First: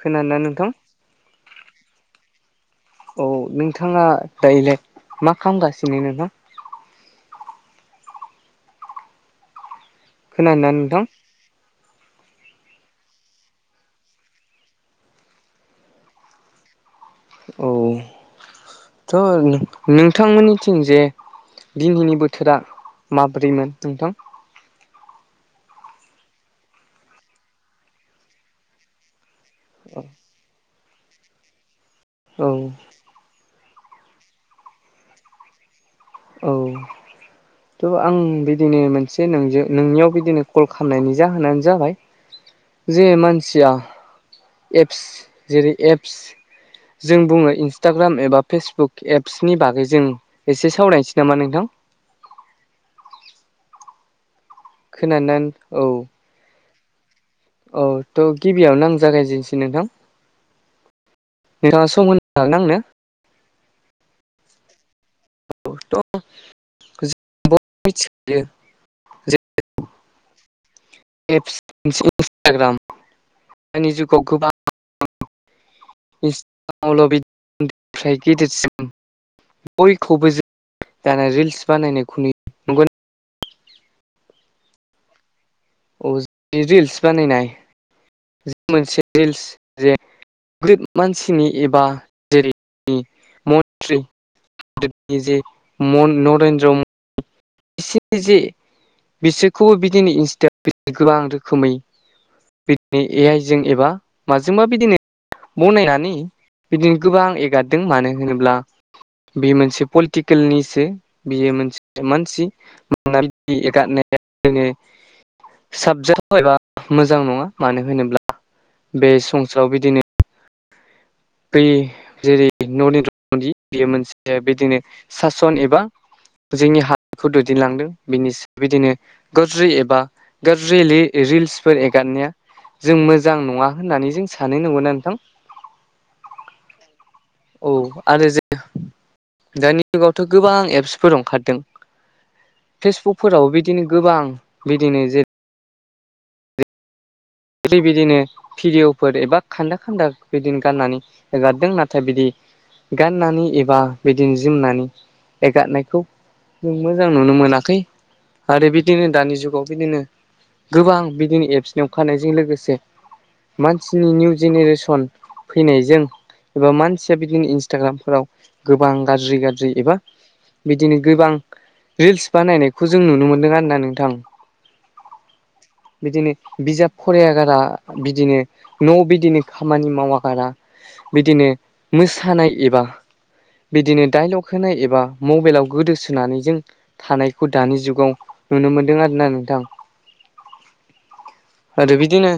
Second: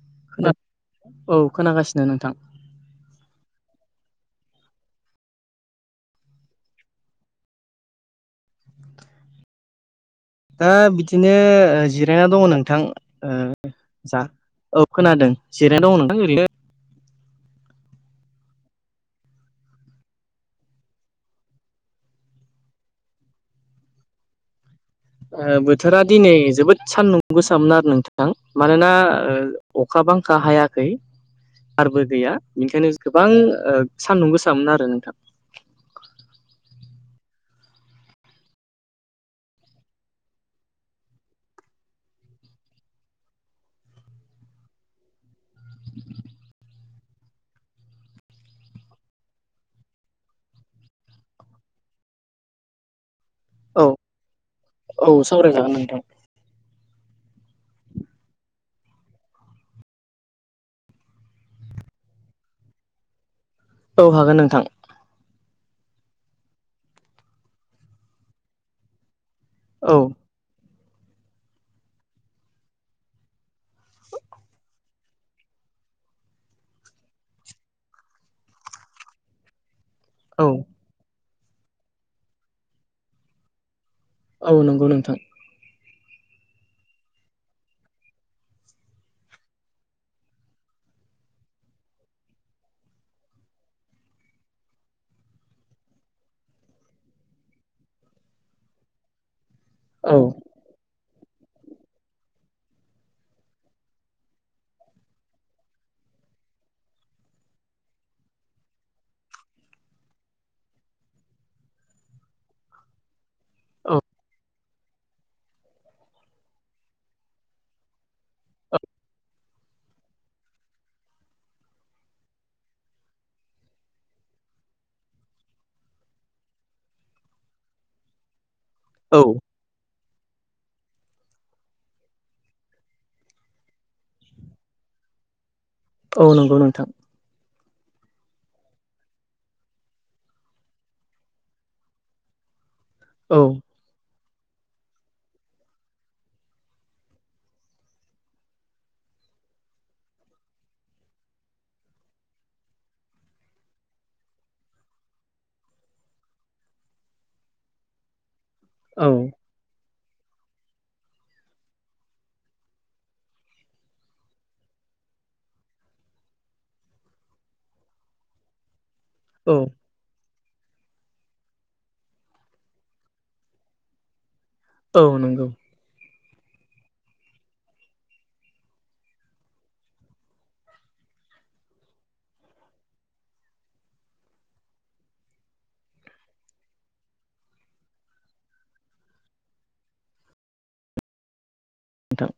खोनादों ना खोना नोंथां। औ खोनागासिनो नोंथां। औ नोंथाङा दायोलाय मा खालामगासिनो नोंहाबो ओ दा खोनादोंना नोंथां बिदिनो जिरायना दङ नोंथां जा औ खोनादों जिरायनो दं नोंथां ओरैनोसो ओ औ थ' नोंथांमोननिथिं जेनि दिनहैनि बोथोरा माब्रैमोन नोंथां। बोथोरा दिनै जोबोद सानदुं गोसामोन आरो नोंथां मानोना अखा बांखा हायाखै आरोबो गैया औ बेनिखायनो गोबां सान्दुं गोसामोन आरो नोंथां। औ। थ' आं बिदिनो मोनसे नोंजों नोंनियाव बिदिनो कल खालामनायनि जाहोनानो जाबाय जे मानसिया एप्स जेरै एप्स जों बुङो इन्सटाग्राम एबा फेसबुक एप्सनि बागै जों एसे सावराय नोसै नामा नोंथां? औ औ खोनादोंना सावराय जागोन औ नोंथां। औ त' गिबियाव नां जागायजेननोसै नोंथां। नोंथाङा सम होनो हागोन आंनो? औ हागोन नोंथां। औ त' मिथिखायो जे [unintelligible] औ एप्स [unintelligible] इन्सटाग्राम दानि जुगाव गोबां [unintelligible] गेदेरसिम बयखौबो औ जों दाना रिल्स बानायनाय नुयो। नंगौ औ नंगौ नोंथां। औ जि रिल्स बानायनाय जे मोनसे रिल्स जे [unintelligible] गोरिब मानसिनि एबा जेरै मन्त्रि [unintelligible] [unintelligible] जे नरेन्द्र म बिसोरनि जे बिसोरखौबो बिदिनो औ इन्सटा फेसबुक गोबां रोखोमै बिदिनो ए आइजों एबा माजों मा बिदिनो बनायनानै बिदिनो गोबां एगारदों मानो होनोब्ला बियो मोनसे पलिटिकेलनिसो बियो मोनमोन [unintelligible] सि मोनोना बिदि औ एगारनाया जोङो [unintelligible] साबजाथाव एबा मोजां नङा मानो होनोब्ला बे सं [unintelligible] साराव बिदिनो बै जेरै नरेन्द्र मदि बियो मोनसे बिदिनो सासन एबा जोंनि हारिखौ दैदेनलांदों बिनि बिदिनो औ गाज्रि एबा गाज्रि लि रिल्सफोर एगारनाया जों मोजां नङा होननानै जों सानो नंगौना नोंथां? औ नंगौ नोंथां। औ आरो जे दानि जुगावथ' गोबां एप्सफोर अखारदों। औ फेसबुकफोराव बिदिनो गोबां बिदिनो जे ओरै बिदिनो भिडिअफोर एबा खान्दा खान्दा बिदिनो गाननानै हेगारदों नाथाय बिदि गाननानै एबा बिदिनो जोमनानै एगारनायखौ जों मोजां नुनो मोनाखै। आरो बिदिनो औ दानि जुगाव बिदिनो गोबां बिदिनो एप्सनि अखारनायजों लोगोसे मानसिनि निउ जेनेरेसन फैनायजों एबा मानसिया बिदिनो इन्सटाग्रामफोराव गोबां गाज्रि औ गाज्रि एबा बिदिनो गोबां रिल्स बानायनायखौ जों नुनो मोन्दों आरोना नोंथां‌। औ नंगौ। बिदिनो बिजाब फराया गारा बिदिनो न' बिदिनो खामानि माव गारा बिदिनो मोसानाय एबा बिदिनो डाइलग होनाय एबा मबेलाव गोदोसोनानै जों थानायखौ दानि जुगाव नुनो मोनदों आरोना नोंथां। आरो बिदिनो नोंथां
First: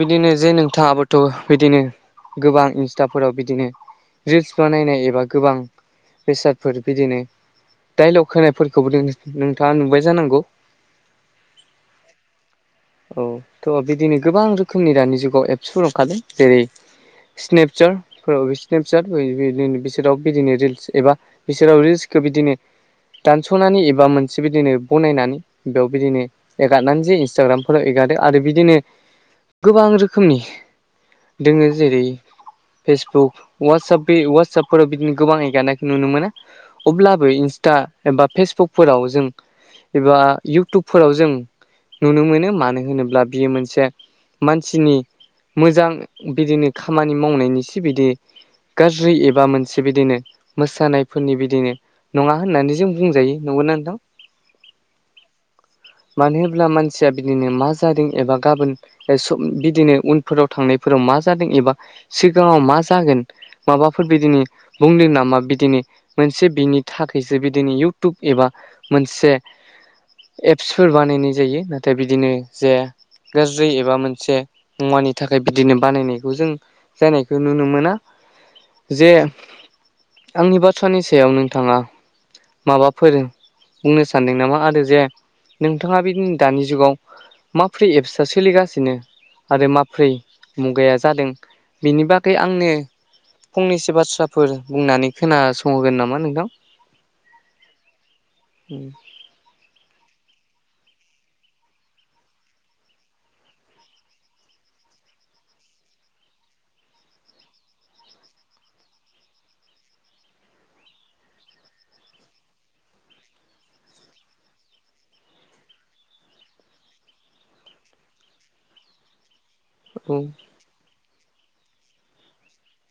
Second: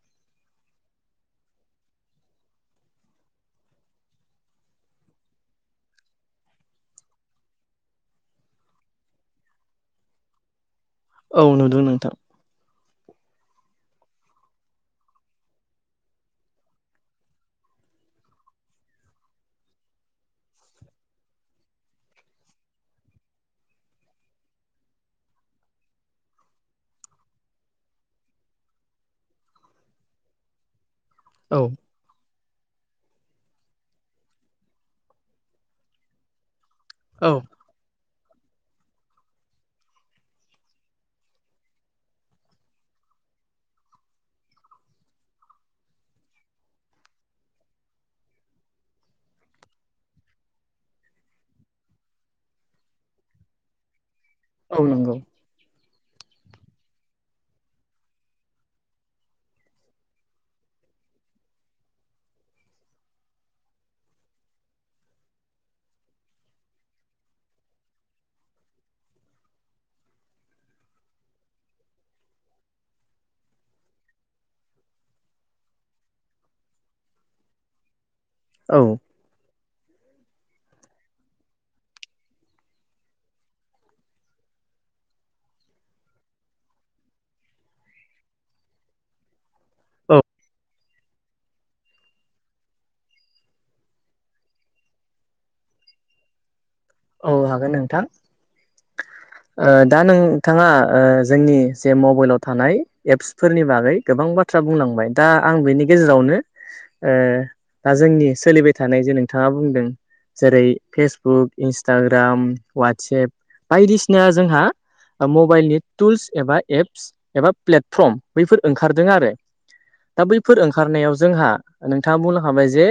बिदिनो जे नोंथाङाबोथ' बिदिनो गोबां इन्स्टाफोराव बिदिनो रिल्स बानायनाय एबा गोबां बेसादफोर बिदिनो डाइलग होनायफोरखौबो नोंथाङा नुबाय जानांगौ। औ नुदों नोंथां औ थ' बिदिनो गोबां रोखोमनि दानि जुगाव एप्सफोर ओंखारादों जेरै स्नेपचारफोराव बे स्नेपचटदि बिसोराव बिदिनो रिल्स एबा बिसोराव रिलसखौ बिदिनो दानस'नानै एबा मोनसे बिदिनो बनायनानै बेयाव बिदिनो एगारनानै जे इन्स्टाग्रामफोराव एगारदो आरो बिदिनो गोबां रोखोमनि औ दङो जेरै फेसबुक वाट्सप बे वाट्सपफोराव बिदिनो गोबां एगारनायखौ नुनो मोनो। अब्लाबो औ इनस टा एबा फेसबुकफोराव जों एबा इउटुबफोराव जों नुनो मोनो मानो होनोब्ला बियो मोनसे मानसिनि मोजां बिदिनो खामानि मावनायनिसो बिदि गाज्रि एबा मोनसे बिदिनो मोसानायफोरनि बिदिनो नङा होननानै जों बुंजायो नंगौना नोंथां? औ नंगौ मानो होनब्ला मानसिया बिदिनो मा जादों एबा गाबोन बिदिनो उनफोराव थांनायफोराव मा जादों एबा सिगाङाव मा जागोन माबाफोर बिदिनि बुंदों नामा बिदिनि मोनसे बिनि थाखायसो बिदिनो इउटुब एबा मोनसे एप्सफोर बानायनाय जायो। नाथाय बिदिनो जेया गाज्रि एबा मोनसे मुवानि थाखाय बिदिनो बानायनायखौ जों जानायखौ नुनो मोना। औ जे आंनि बाथ्रानि सायाव नोंथाङा माबाफोर बुंनो सानदों नामा आरो जे नोंथाङा बिदि दानि जुगाव माब्रै एप्स सोलिगासिनो? आरो माब्रै औ मुगाया जादों बिनि बागै आंनो फंनैसो बाथ्राफोर बुंनानै खोनासंहोगोन नामा नोंथां? औ हागोन नोंथां ओ दा नोंथाङा ओ जोंनि जे मबाइलाव थानाय एपस फोरनि बागै गोबां बाथ्रा बुंलांबाय दा आं बेनि गेजेरावनो ओ दा जोंनि सोलिबाय थानाय जे नोंथाङा बुंदों जेरै फेसबुक इन्सटाग्राम वाट्सेप बायदिसिना जोंहा मबाइलनि टुल्स एबा एप्स एबा प्लेटफर्म बैफोर ओंखारदों आरो। औ दा बैफोर ओंखारनायाव जोंहा नोंथाङा बुंलां खाबाय जे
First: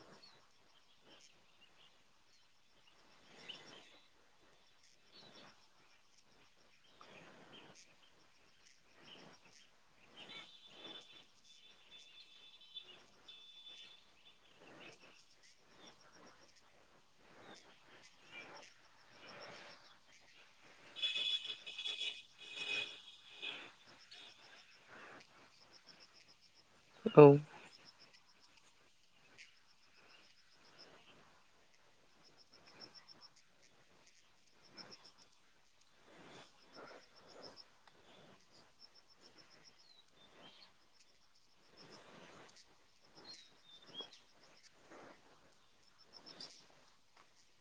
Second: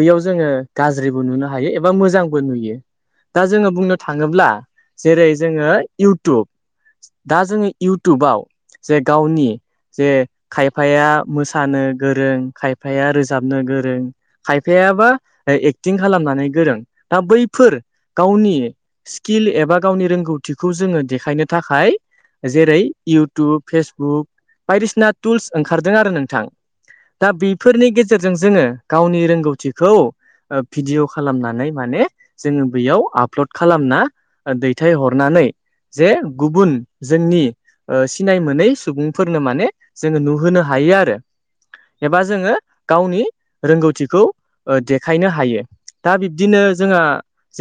बैयाव जोङो गाज्रिबो नुनो हायो एबा मोजांबो नुयो। दा जोङो बुंनो थाङोब्ला जेरै जोङो इउटुब दा जोङो इउटुबाव जे गावनि जे खायफाया मोसानो गोरों खायफाया रोजाबनो गोरों खायफायाबा एक्टिं खालामनानै गोरों दा बैफोर गावनि स्किल एबा गावनि रोंगौथिखौ जोङो देखायनो थाखाय जेरै इउटुब फेसबुक बायदिसिना टुल्स ओंखारदों आरो नोंथां। औ दा बि फोरनि गेजेरजों जोङो गावनि रोंगौथिखौ भिडिय' खालामनानै माने जोङो बेयाव आपलड खालामना दैथायहरनानै जे गुबुन जोंनि जे सिनाय मोनै सुबुंफोरनो माने जोङो नुहोनो हायो आरो। एबा जोङो गावनि रोंगौथिखौ देखायनो हायो। दा बिब्दिनो जोंहा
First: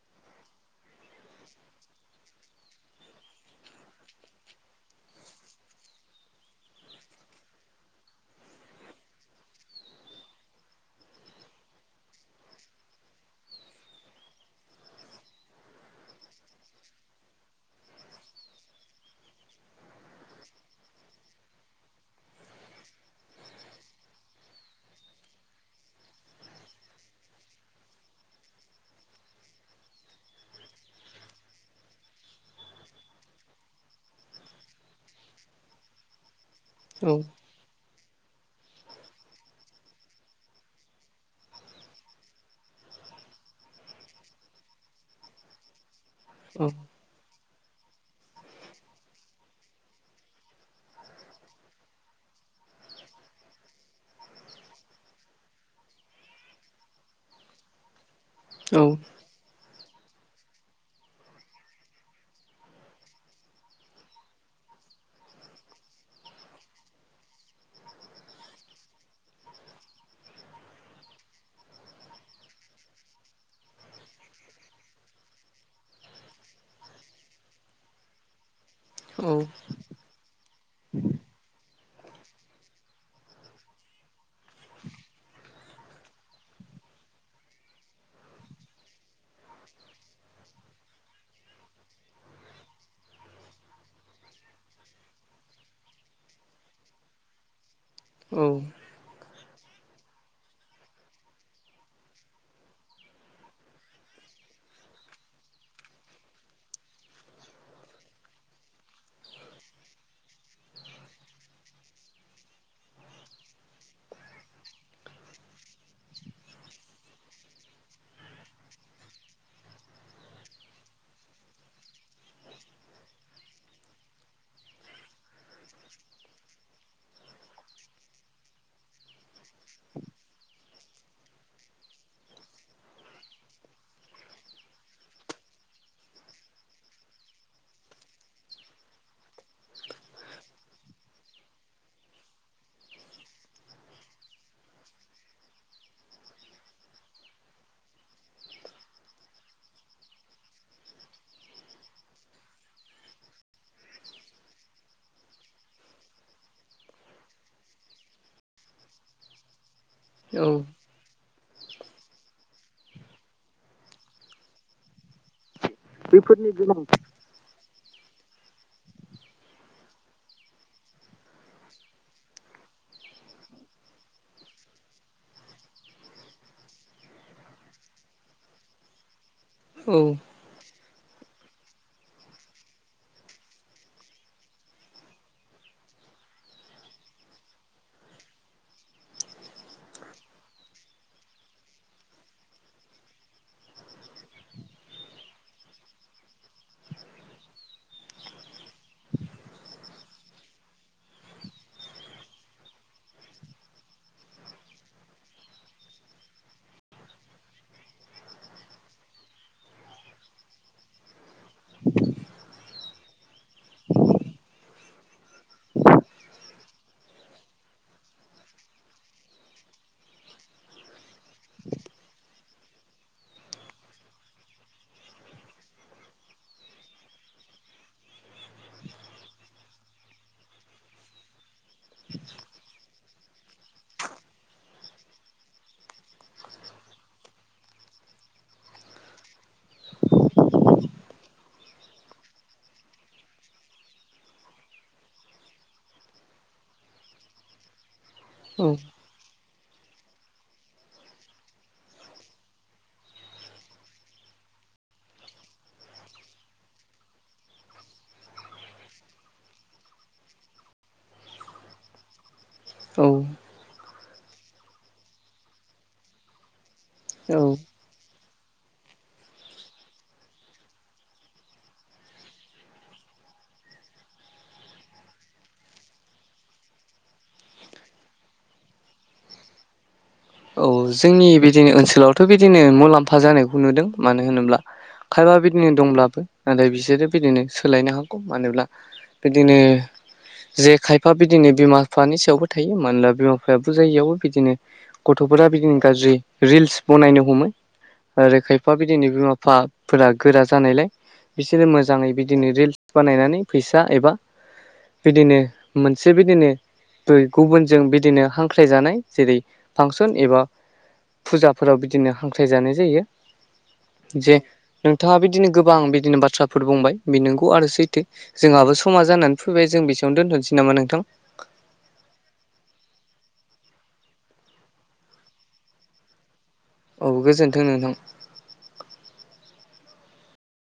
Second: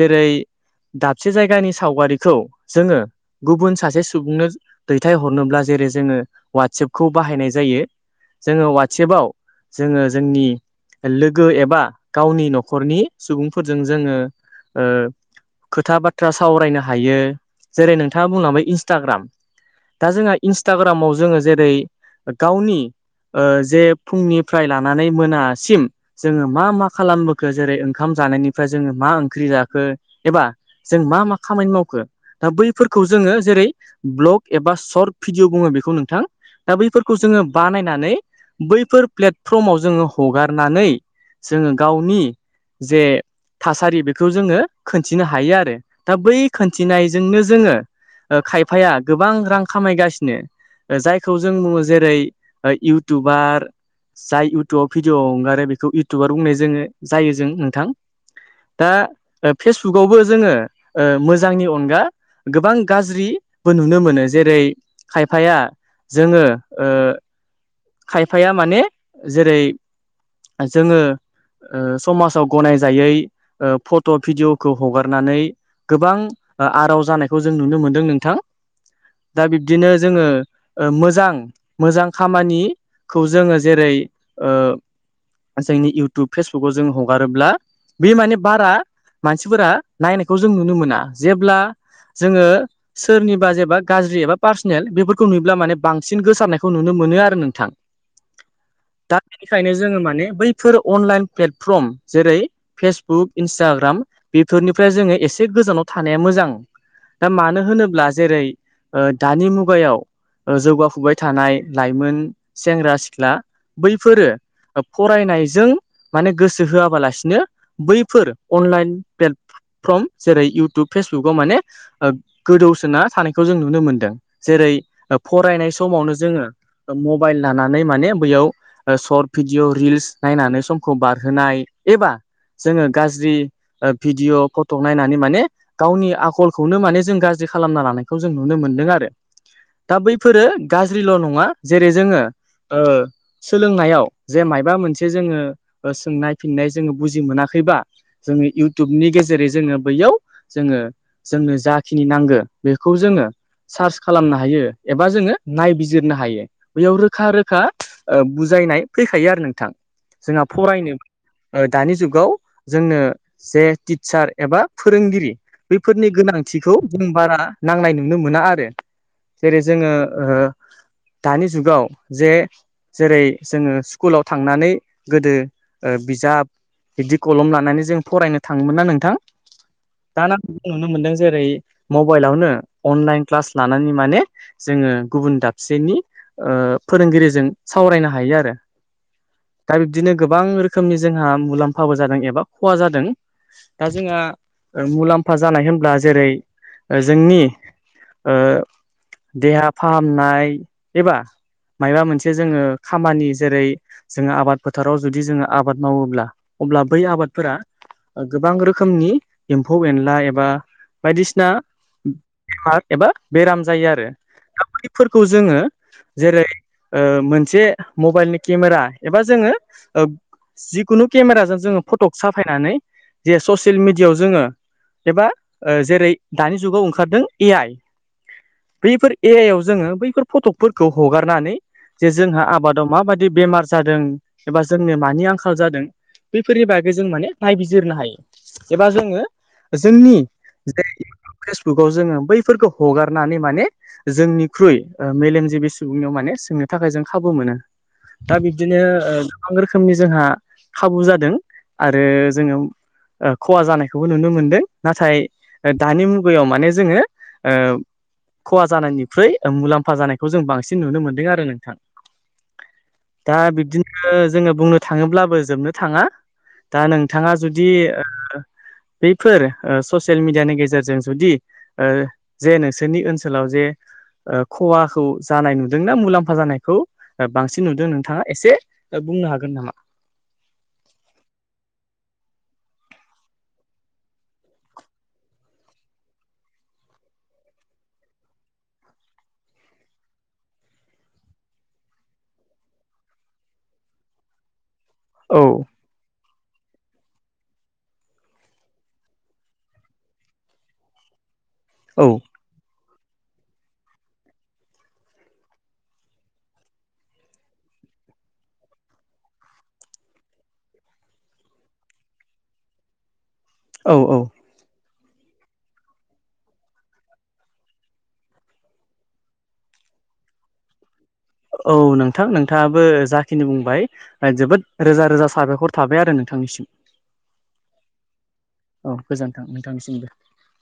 जेरै दाबसे जायगानि सावगारिखौ जोङो गुबुन सासे सुबुंनो दैथाय हरनोब्ला जेरै जोङो वाट्सएपखौ बाहायनाय जायो जोङो वाट्सेएपआव जोङो जोंनि लोगो एबा गावनि नखरनि सुबुंफोरजों जोङो ओ खोथा बाथ्रा सावरायनो हायो जेरै नोंथाङा बुंलांबाय इन्सटाग्राम दा जोंहा इन्सटाग्रामाव जोङो जेरै गावनि जे फुंनिफ्राय लानानै मोनासिम जोङो मा मा खालामबोखो जेरै ओंखाम जानायनिफ्राय जोङो मा ओंख्रि जाखो एबा जों मा मा खामानि मावखो दा बैफोरखौ जोङो जेरै ब्लग एबा शर्ट भिडियअ बुङो बेखौ नोंथां दा औ बैफोरखौ जोङो बानायनानै बैफोर प्लेटफर्माव जोङो हगारनानै जोङो गावनि जे थासारि बेखौ जोङो खोनथिनो हायो आरो दा बै खोनथिनाय बेजोंनो जोङो खायफाया गोबां रां खामायगासिनो जायखौ जों बुङो जेरै इउटुबार जाय इउटुबाव भिडिअ हगारो बेखौ इउटुबार बुंनाय जोङो जायो जों नोंथां औ दा फेसबुकआवबो जोङो मोजांनि अनगा गोबां गाज्रिबो नुनो मोनो जेरै खायफाया जोंङो खायफाया माने जेरै जोंङो समाजाव गनाय गनायजायै फट' भिडिय'खौ हगारनानै गोबां आराव जानायखौ जों नुनो मोनदों नोंथां औ दा बिब्दिनो जोंङो मोजां मोजां खामानिखौ जोंङो जेरै जोंनि इयउटुब फेसबुकाव जों हगारोब्ला बे माने बारा मानसिफोरा नायनायखौ जों नुनो मोना जेब्ला जोंङो सोरनिबा जेबा गाज्रि एबा पार्सनेल बेफोरखौ नुयोब्ला माने बांसिन गोसारनायखौ नुनो मोनो आरो नोंथां औ दा बेनिखायनो जोंङो माने बैफोर अनलाइन प्लेटफर्म जेरै फेसबुक इन्सटाग्राम बेफोरनिफ्राय जोंङो एसे गोजानाव थानाया मोजां दा मानो होनोब्ला जेरै दानि मुगायाव जौगाफुबाय थानाय लाइमोन सेंग्रा सिख्ला बैफोरो फरायनायजों माने गोसो होआबालासिनो बैफोर अनलाइन प्लेटफर्म जेरै इउटुब फेसबुकाव माने गोदौसोना थानायखौ जों नुनो मोनदों जेरै फरायनाय समावनो जोंङो मबाइल लानानै माने बैयाव सर्ट भिडिअ' रिल्स नायनानै समखौ बारहोनाय एबा जोंङो गाज्रि भिडिअ फट' नायनानै माने गावनि आखलखौनो माने जों गाज्रि खालामना लानायखौ जों नुनो मोनदों आरो दा बैफोरो गाज्रिल' नंङा जेरै जोंङो सोलोंनायाव जे मायबा मोनसे जोङो सोंनाय फिननाय जोंङो बुजि मोनाखैबा जोंङो इउटुबनि गेजेरै जोंङो बैयाव जोंङो जोंनो जाखिनि नांगौ बेखौ जोंङो सार्च खालामनो हायो एबा जोङो नायबिजिरनो हायो। बेयाव रोखा रोखा बुजायनाय फैखायो आरो नोंथां जोंहा फरायनो ओ दानि जुगाव जोंनो जे टिचार एबा फोरोंगिरि बेफोरनि गोनांथिखौ जों बारा नांनाय नुनो मोना आरो जेरै जोंङो दानि जुगाव जे जेरै जोंङो स्कुलाव थांनानै गोदो बिजाब बिदि कलम लानानै जों फरायनो थाङोमोन ना नोंथां औ दाना नुनो मोनदों जेरै मबाइलावनो अनलाइन क्लास लानानै माने जोङो गुबुन दाबसेनि ओ फोरोंगिरिजों सावरायनो हायो आरो दा बिब्दिनो गोबां रोखोमनि जोंहा मुलाम्फाबो जादों एबा खहा जादों दा जोंहा मुलाम्फा जानाय होनब्ला जेरै ओ जोंनि ओ देहा फाहामनाय एबा मायबा मोनसे जोङो खामानि जेरै जोङो आबाद फोथाराव जुदि जोङो आबाद मावोब्ला अब्ला बै आबादफोरा गोबां रोखोमनि एम्फौ एनला एबा बायदिसिना बेमार एबा बेराम जायो आरो दा बैफोरखौ जोङो जेरै ओ मोनसे मबाइलनि केमेरा एबा जोङो जिखुनु केमेराजों जोङो फट'क साफायनानै जे ससियेल मिडियायाव जोङो एबा जेरै दानि जुगाव ओंखारदों ए आइ बैफोर एयायाव जोङो बैफोर फटकफोरखौ हगारनानै जे जोंहा आबादाव माबायदि बेमार जादों एबा जोंनो मानि आंखाल जादों बैफोरनि बागै जों माने नायबिजिरनो हायो एबा जोङो जोंनि जाय फेसबुकाव जोङो बैफोरखौ हगारनानै माने जोंनिख्रुइ मेलेमजिबि सुबुंनियाव माने सोंनो थाखाय जों खाबु मोनो दा औ बिब्दिनो ओ गोबां रोखोमनि जोंहा खाबु जादों आरो जोङो ओ खहा जानायखौबो नुनो मोनदों नाथाय दानि मुगायाव माने जोङो ओ खहा जानायनिख्रुय मुलाम्फा जानायखौ जों बांसिन नुनो मोनदों आरो नोंथां दा बिब्दिनो जोङो बुंनो थाङोब्लाबो जोबनो थाङा दा नों थाङा औ जुदि ओ बैफोर ससियेल मिेडियानि गेजेरजों जुदि ओ जे नोंसोरनि ओनसोलाव जे ओ खहाखौ जानाय नुदोंना मुलाम्फा जानायखौ बांसिन नुदों नोंथाङा एसे बुंनो हागोन नामा औ जोंनि बिदिनो ओनसोलावथ' बिदिनो मुलाम्फा जानायखौ नुदों मानो होनोब्ला खायबा बिदिनो दंब्लाबो नाथाय बिसोरो बिदिनो सोलायनो हागौ मानोब्ला बिदिनो जे खायफा बिदिनो बिमा बिफानि सायावबो थायो मानोना बिमा बिफाया बुजायियावबो बिदिनो औ गथ'फोरा बिदिनो गाज्रि रिल्स बनायनो हमो ओरै खायफा बिदिनो बिमा बिफाफोरा गोरा जानायलाय बिसोरो औ मोजाङै बिदि दिनै रिल्स बानायनानै फैसा एबा बिदिनो मोनसे बिदिनो [unintelligible] गुबुनजों बिदिनो हांख्रायजानाय जेरै फांसन एबा फुजाफोराव बिदिनो हांख्राय जानाय जायो औ औ जे नोंथाङा बिदिनो गोबां बिदिनो बाथ्राफोर बुंबाय बे नंगौ आरो सैथो जोंहाबो समा जानानै फैबाय जों बेसेयावनो दोनथ'नोसै नामा नोंथां औ नोंथां नोंथाङाबो जाखिनि बुंबाय ओ जोबोद रोजा रोजा साबायखर थाबाय आरो नोंथांनिसिम औ गोजोन्थों नोंथां औ गोजोन्थों नोंथांनिसिमबो